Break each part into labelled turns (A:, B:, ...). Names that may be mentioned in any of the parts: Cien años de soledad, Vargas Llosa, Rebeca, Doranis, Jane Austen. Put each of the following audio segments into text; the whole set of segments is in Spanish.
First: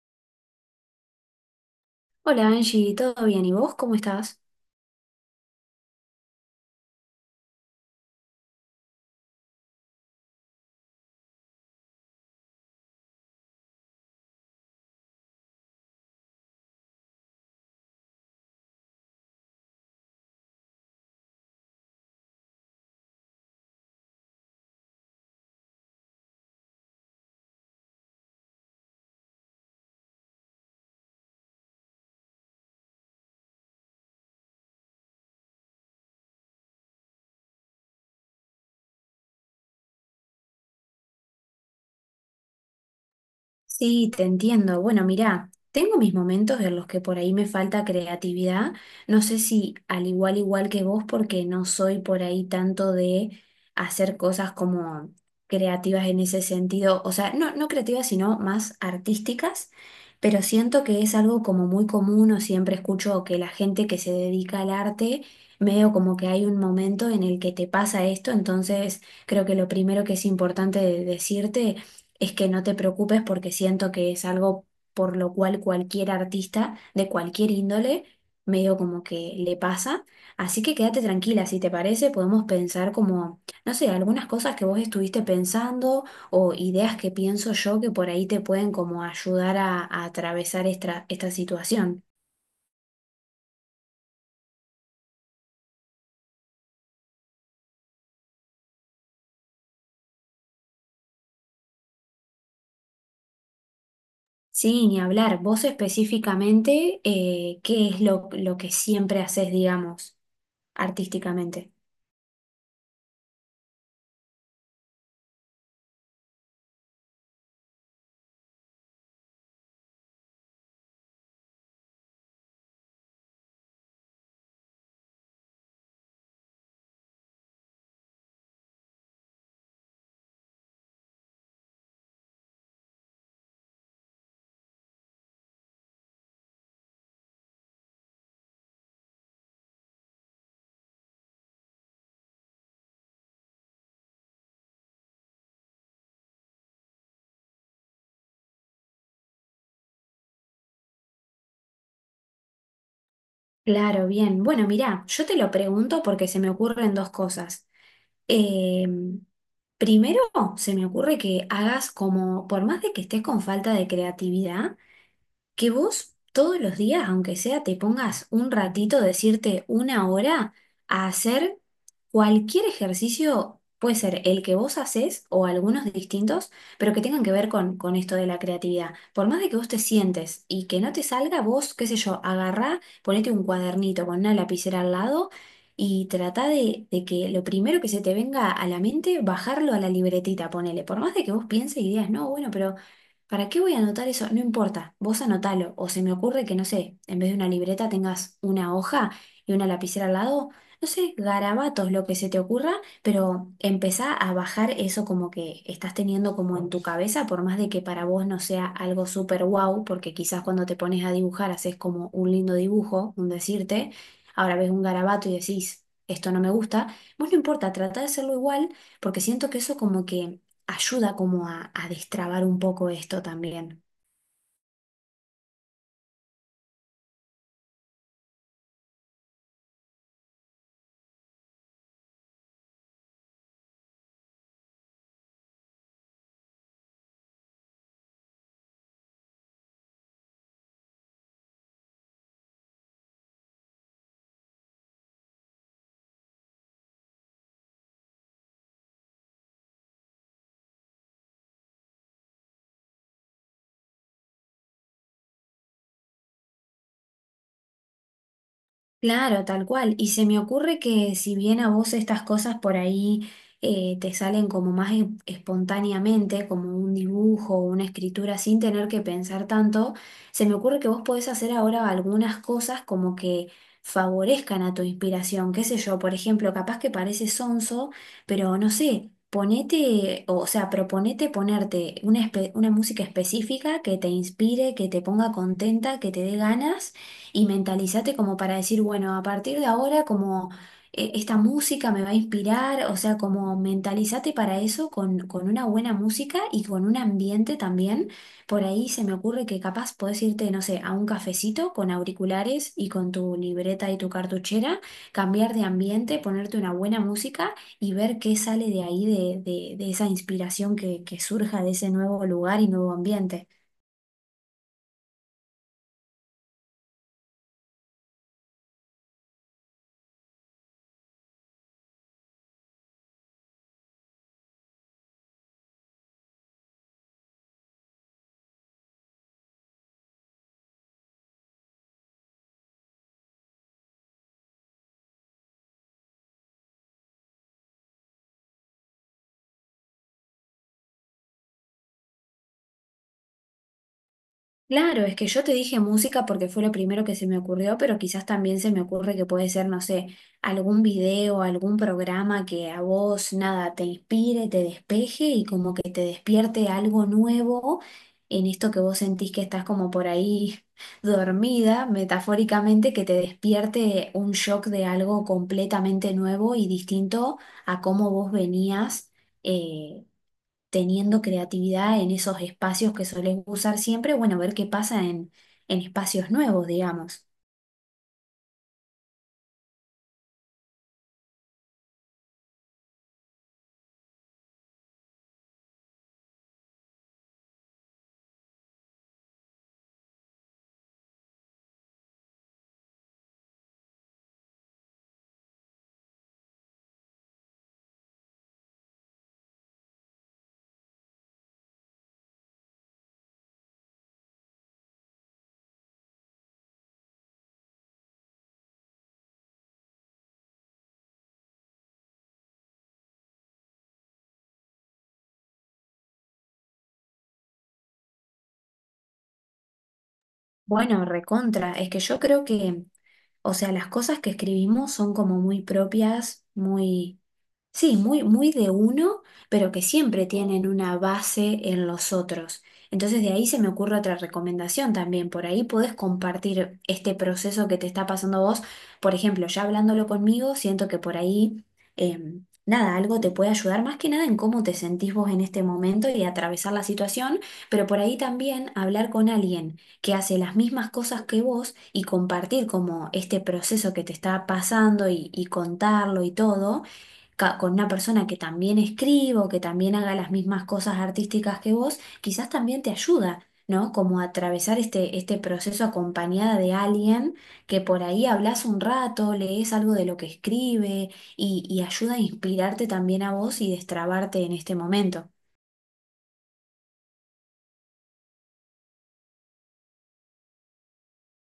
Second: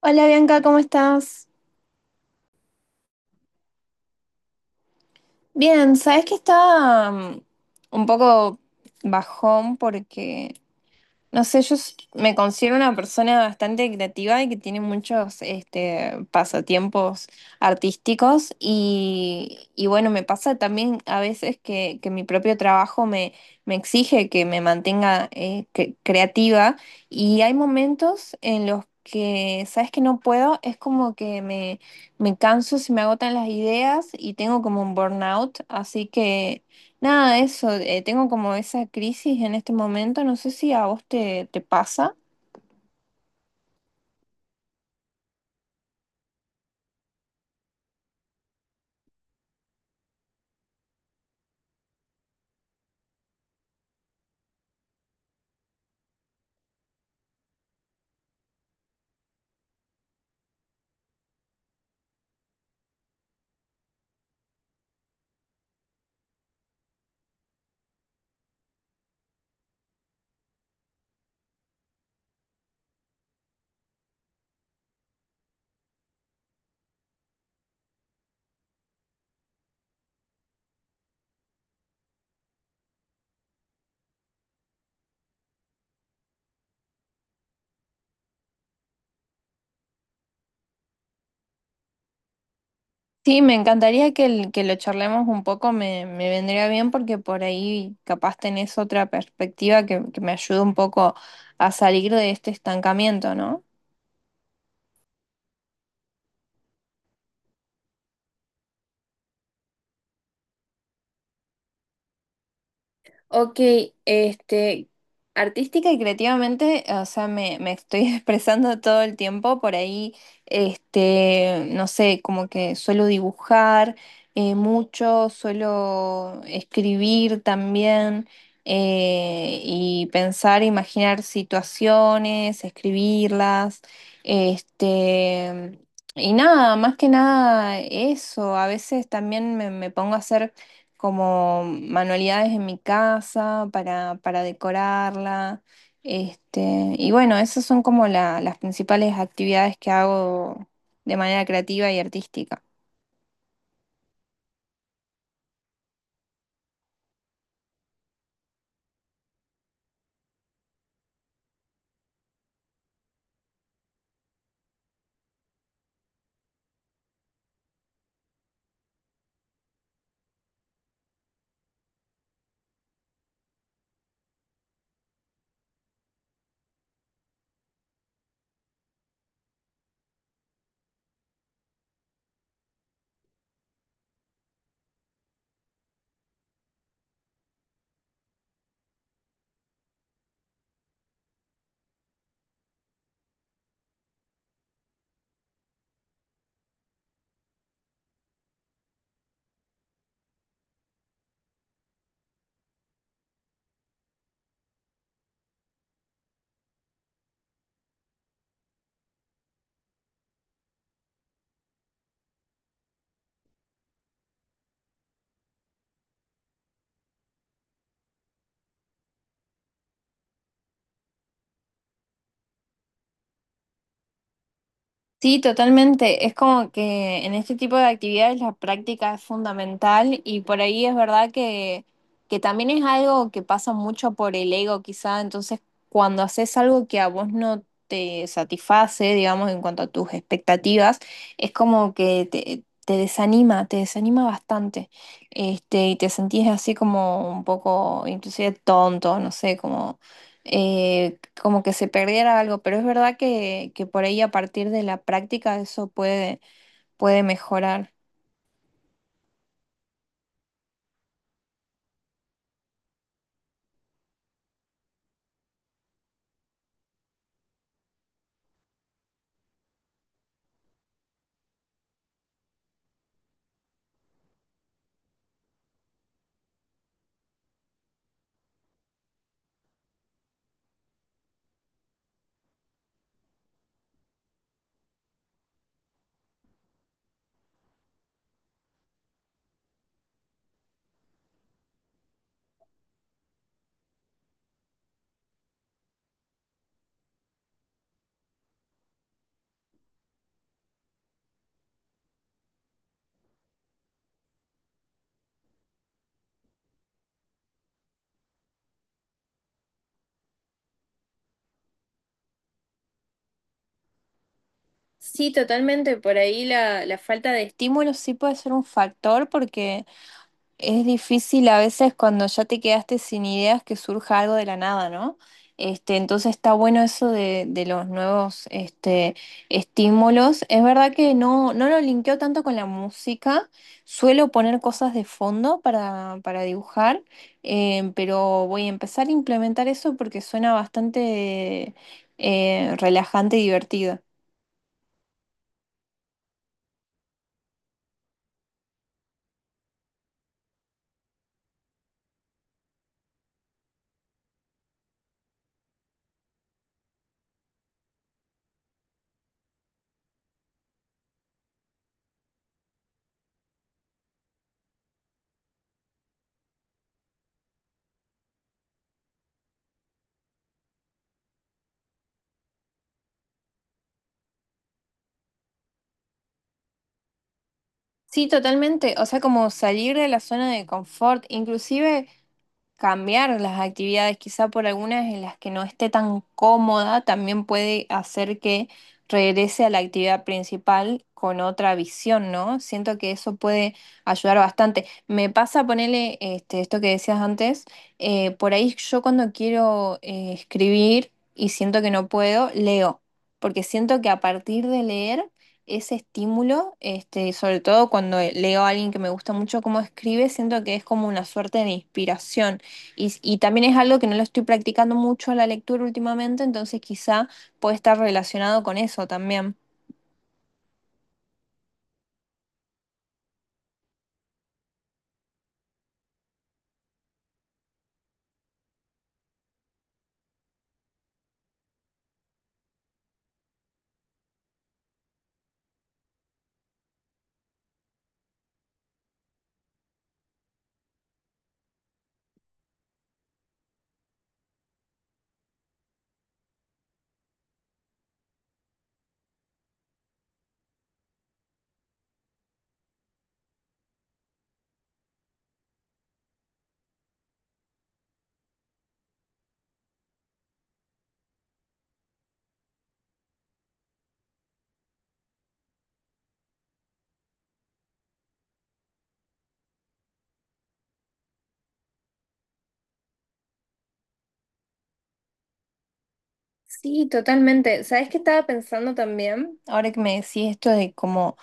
A: Hola Bianca, ¿cómo estás?
B: Hola Angie, ¿todo bien? ¿Y vos cómo estás?
A: Bien, sabes que estaba un poco bajón porque no sé, me considero una persona bastante creativa y que tiene muchos pasatiempos artísticos y bueno, me pasa también a veces que mi propio trabajo me exige que me mantenga creativa, y hay momentos en los que, sabes que no puedo, es como que me canso, se me agotan las ideas y tengo como un burnout, así que... Nada, eso, tengo como esa crisis en este momento, no sé si a vos te pasa.
B: Sí, te entiendo. Bueno, mirá, tengo mis momentos en los que por ahí me falta creatividad. No sé si al igual que vos, porque no soy por ahí tanto de hacer cosas como creativas en ese sentido. O sea, no creativas, sino más artísticas. Pero siento que es algo como muy común, o siempre escucho que la gente que se dedica al arte, medio como que hay un momento en el que te pasa esto. Entonces, creo que lo primero que es importante decirte es que no te preocupes, porque siento que es algo por lo cual cualquier artista de cualquier índole medio como que le pasa. Así que quédate tranquila, si te parece, podemos pensar como, no sé, algunas cosas que vos estuviste pensando, o ideas que pienso yo que por ahí te pueden como ayudar a atravesar esta, esta situación.
A: Sí, me encantaría que lo charlemos un poco, me vendría bien porque por ahí capaz tenés otra perspectiva que me ayude un poco a salir de este estancamiento, ¿no?
B: Sí, ni hablar. Vos específicamente, ¿qué es lo que siempre haces, digamos, artísticamente?
A: Ok, este, artística y creativamente, o sea, me estoy expresando todo el tiempo por ahí, no sé, como que suelo dibujar mucho, suelo escribir también, y pensar, imaginar situaciones, escribirlas, este, y nada, más que nada eso. A veces también me pongo a hacer como manualidades en mi casa para decorarla. Y bueno, esas son como las principales actividades que hago de manera creativa y artística.
B: Claro, bien. Bueno, mirá, yo te lo pregunto porque se me ocurren dos cosas. Eh, Primero, se me ocurre que hagas como, por más de que estés con falta de creatividad, que vos todos los días, aunque sea, te pongas un ratito, decirte una hora, a hacer cualquier ejercicio, puede ser el que vos haces o algunos distintos, pero que tengan que ver con esto de la creatividad. Por más de que vos te sientes y que no te salga, vos, qué sé yo, agarrá, ponete un cuadernito con una lapicera al lado. Y trata de que lo primero que se te venga a la mente, bajarlo a la libretita, ponele. Por más de que vos pienses y digas, no, bueno, pero ¿para qué voy a anotar eso? No importa, vos anotalo. O se me ocurre que, no sé, en vez de una libreta tengas una hoja y una lapicera al lado. No sé, garabatos, lo que se te ocurra, pero empezá a bajar eso como que estás teniendo como en tu cabeza, por más de que para vos no sea algo súper wow, porque quizás cuando te pones a dibujar haces como un lindo dibujo, un decirte, ahora ves un garabato y decís, esto no me gusta, vos no importa, trata de hacerlo igual, porque siento que eso como que ayuda como a destrabar un poco esto también.
A: Sí, totalmente. Es como que en este tipo de actividades la práctica es fundamental y por ahí es verdad que también es algo que pasa mucho por el ego quizá. Entonces, cuando haces algo que a vos no te satisface, digamos, en cuanto a tus expectativas, es como que te desanima bastante. Y te sentís así como un poco, inclusive tonto, no sé, como como que se perdiera algo, pero es verdad que por ahí a partir de la práctica eso puede mejorar.
B: Claro, tal cual. Y se me ocurre que si bien a vos estas cosas por ahí te salen como más espontáneamente, como un dibujo o una escritura sin tener que pensar tanto, se me ocurre que vos podés hacer ahora algunas cosas como que favorezcan a tu inspiración. Qué sé yo, por ejemplo, capaz que parece sonso, pero no sé, ponete, o sea, proponete ponerte una, una música específica que te inspire, que te ponga contenta, que te dé ganas, y mentalízate como para decir, bueno, a partir de ahora como esta música me va a inspirar, o sea, como mentalízate para eso con una buena música y con un ambiente también. Por ahí se me ocurre que capaz podés irte, no sé, a un cafecito con auriculares y con tu libreta y tu cartuchera, cambiar de ambiente, ponerte una buena música y ver qué sale de ahí, de, de esa inspiración que surja de ese nuevo lugar y nuevo ambiente.
A: Sí, totalmente. Por ahí la falta de estímulo sí puede ser un factor porque es difícil a veces cuando ya te quedaste sin ideas que surja algo de la nada, ¿no? Entonces está bueno eso de los nuevos estímulos. Es verdad que no, no lo linkeo tanto con la música. Suelo poner cosas de fondo para dibujar, pero voy a empezar a implementar eso porque suena bastante relajante y divertido.
B: Claro, es que yo te dije música porque fue lo primero que se me ocurrió, pero quizás también se me ocurre que puede ser, no sé, algún video, algún programa que a vos nada te inspire, te despeje y como que te despierte algo nuevo en esto que vos sentís que estás como por ahí dormida, metafóricamente, que te despierte un shock de algo completamente nuevo y distinto a cómo vos venías. eh, Teniendo creatividad en esos espacios que solés usar siempre, bueno, ver qué pasa en espacios nuevos, digamos.
A: Sí, totalmente. O sea, como salir de la zona de confort, inclusive cambiar las actividades, quizá por algunas en las que no esté tan cómoda, también puede hacer que regrese a la actividad principal con otra visión, ¿no? Siento que eso puede ayudar bastante. Me pasa ponerle esto que decías antes. Por ahí yo cuando quiero escribir y siento que no puedo, leo, porque siento que a partir de leer... ese estímulo, sobre todo cuando leo a alguien que me gusta mucho cómo escribe, siento que es como una suerte de inspiración. Y también es algo que no lo estoy practicando mucho la lectura últimamente, entonces quizá puede estar relacionado con eso también.
B: Bueno, recontra, es que yo creo que, o sea, las cosas que escribimos son como muy propias, muy, sí, muy, muy de uno, pero que siempre tienen una base en los otros. Entonces de ahí se me ocurre otra recomendación también, por ahí podés compartir este proceso que te está pasando a vos, por ejemplo, ya hablándolo conmigo, siento que por ahí, nada, algo te puede ayudar más que nada en cómo te sentís vos en este momento y atravesar la situación, pero por ahí también hablar con alguien que hace las mismas cosas que vos y compartir como este proceso que te está pasando y contarlo y todo con una persona que también escriba o que también haga las mismas cosas artísticas que vos, quizás también te ayuda, ¿no? Como a atravesar este, este proceso acompañada de alguien que por ahí hablas un rato, lees algo de lo que escribe y ayuda a inspirarte también a vos y destrabarte en este momento.
A: Sí, totalmente. ¿Sabes qué estaba pensando también? Ahora que me decís esto de cómo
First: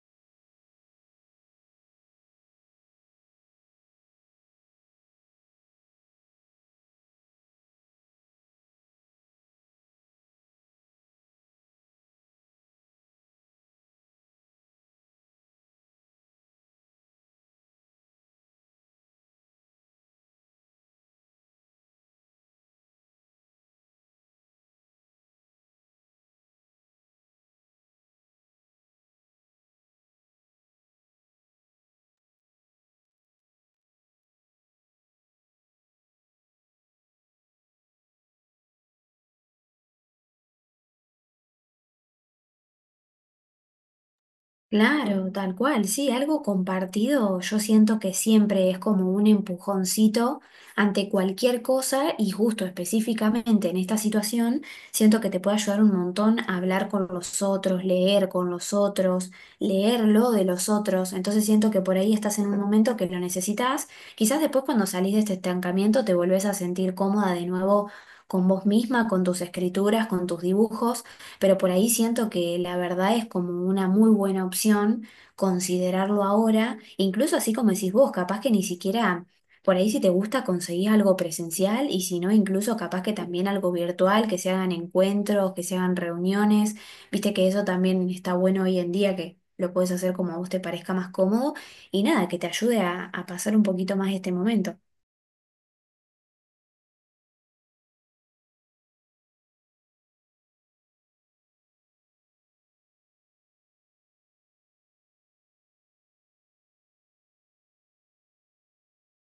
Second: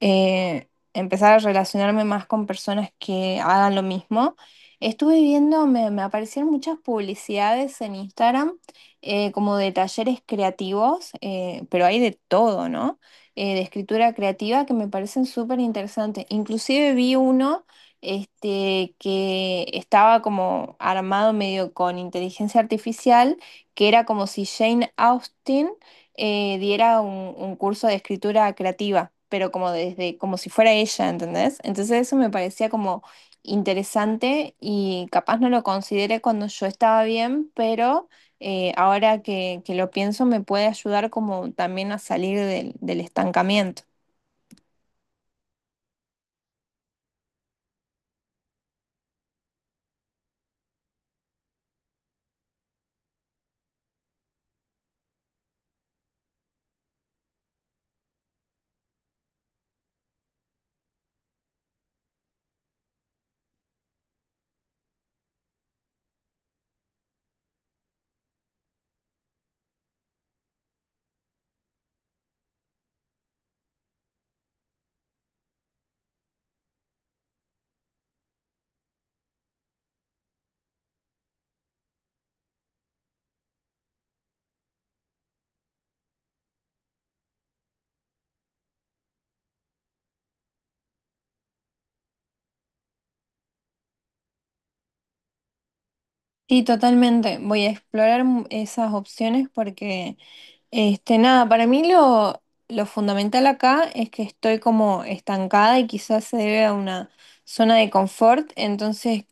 A: empezar a relacionarme más con personas que hagan lo mismo, estuve viendo, me aparecieron muchas publicidades en Instagram, como de talleres creativos, pero hay de todo, ¿no? De escritura creativa que me parecen súper interesantes. Inclusive vi uno que estaba como armado medio con inteligencia artificial, que era como si Jane Austen, diera un curso de escritura creativa, pero como desde, como si fuera ella, ¿entendés? Entonces eso me parecía como interesante, y capaz no lo consideré cuando yo estaba bien, pero ahora que lo pienso me puede ayudar como también a salir del estancamiento.
B: Claro, tal cual, sí, algo compartido yo siento que siempre es como un empujoncito ante cualquier cosa, y justo específicamente en esta situación siento que te puede ayudar un montón a hablar con los otros, leer con los otros, leerlo de los otros, entonces siento que por ahí estás en un momento que lo necesitas, quizás después cuando salís de este estancamiento te volvés a sentir cómoda de nuevo con vos misma, con tus escrituras, con tus dibujos, pero por ahí siento que la verdad es como una muy buena opción considerarlo ahora, incluso así como decís vos, capaz que ni siquiera, por ahí si te gusta conseguís algo presencial y si no, incluso capaz que también algo virtual, que se hagan encuentros, que se hagan reuniones, viste que eso también está bueno hoy en día que... Lo puedes hacer como a vos te parezca más cómodo y nada, que te ayude a pasar un poquito más este momento.
A: Sí, totalmente. Voy a explorar esas opciones porque nada, para mí lo fundamental acá es que estoy como estancada y quizás se debe a una zona de confort. Entonces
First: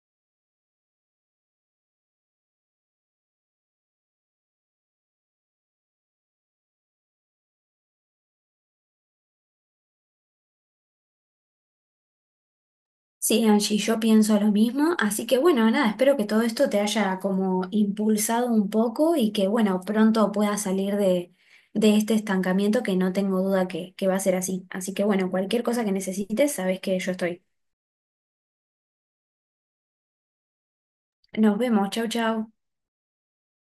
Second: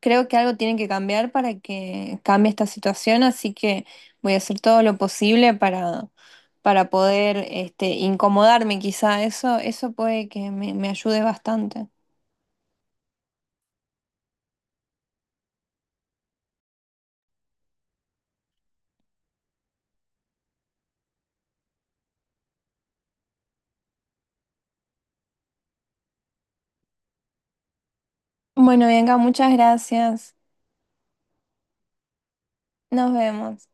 A: creo que algo tiene que cambiar para que cambie esta situación, así que voy a hacer todo lo posible para poder incomodarme, quizá eso, eso puede que me ayude bastante.
B: Sí, Angie, yo pienso lo mismo, así que bueno, nada, espero que todo esto te haya como impulsado un poco y que bueno, pronto puedas salir de este estancamiento que no tengo duda que va a ser así. Así que bueno, cualquier cosa que necesites, sabes que yo estoy.
A: Bueno, Bianca, muchas gracias.
B: Nos vemos, chau, chau.
A: Nos vemos.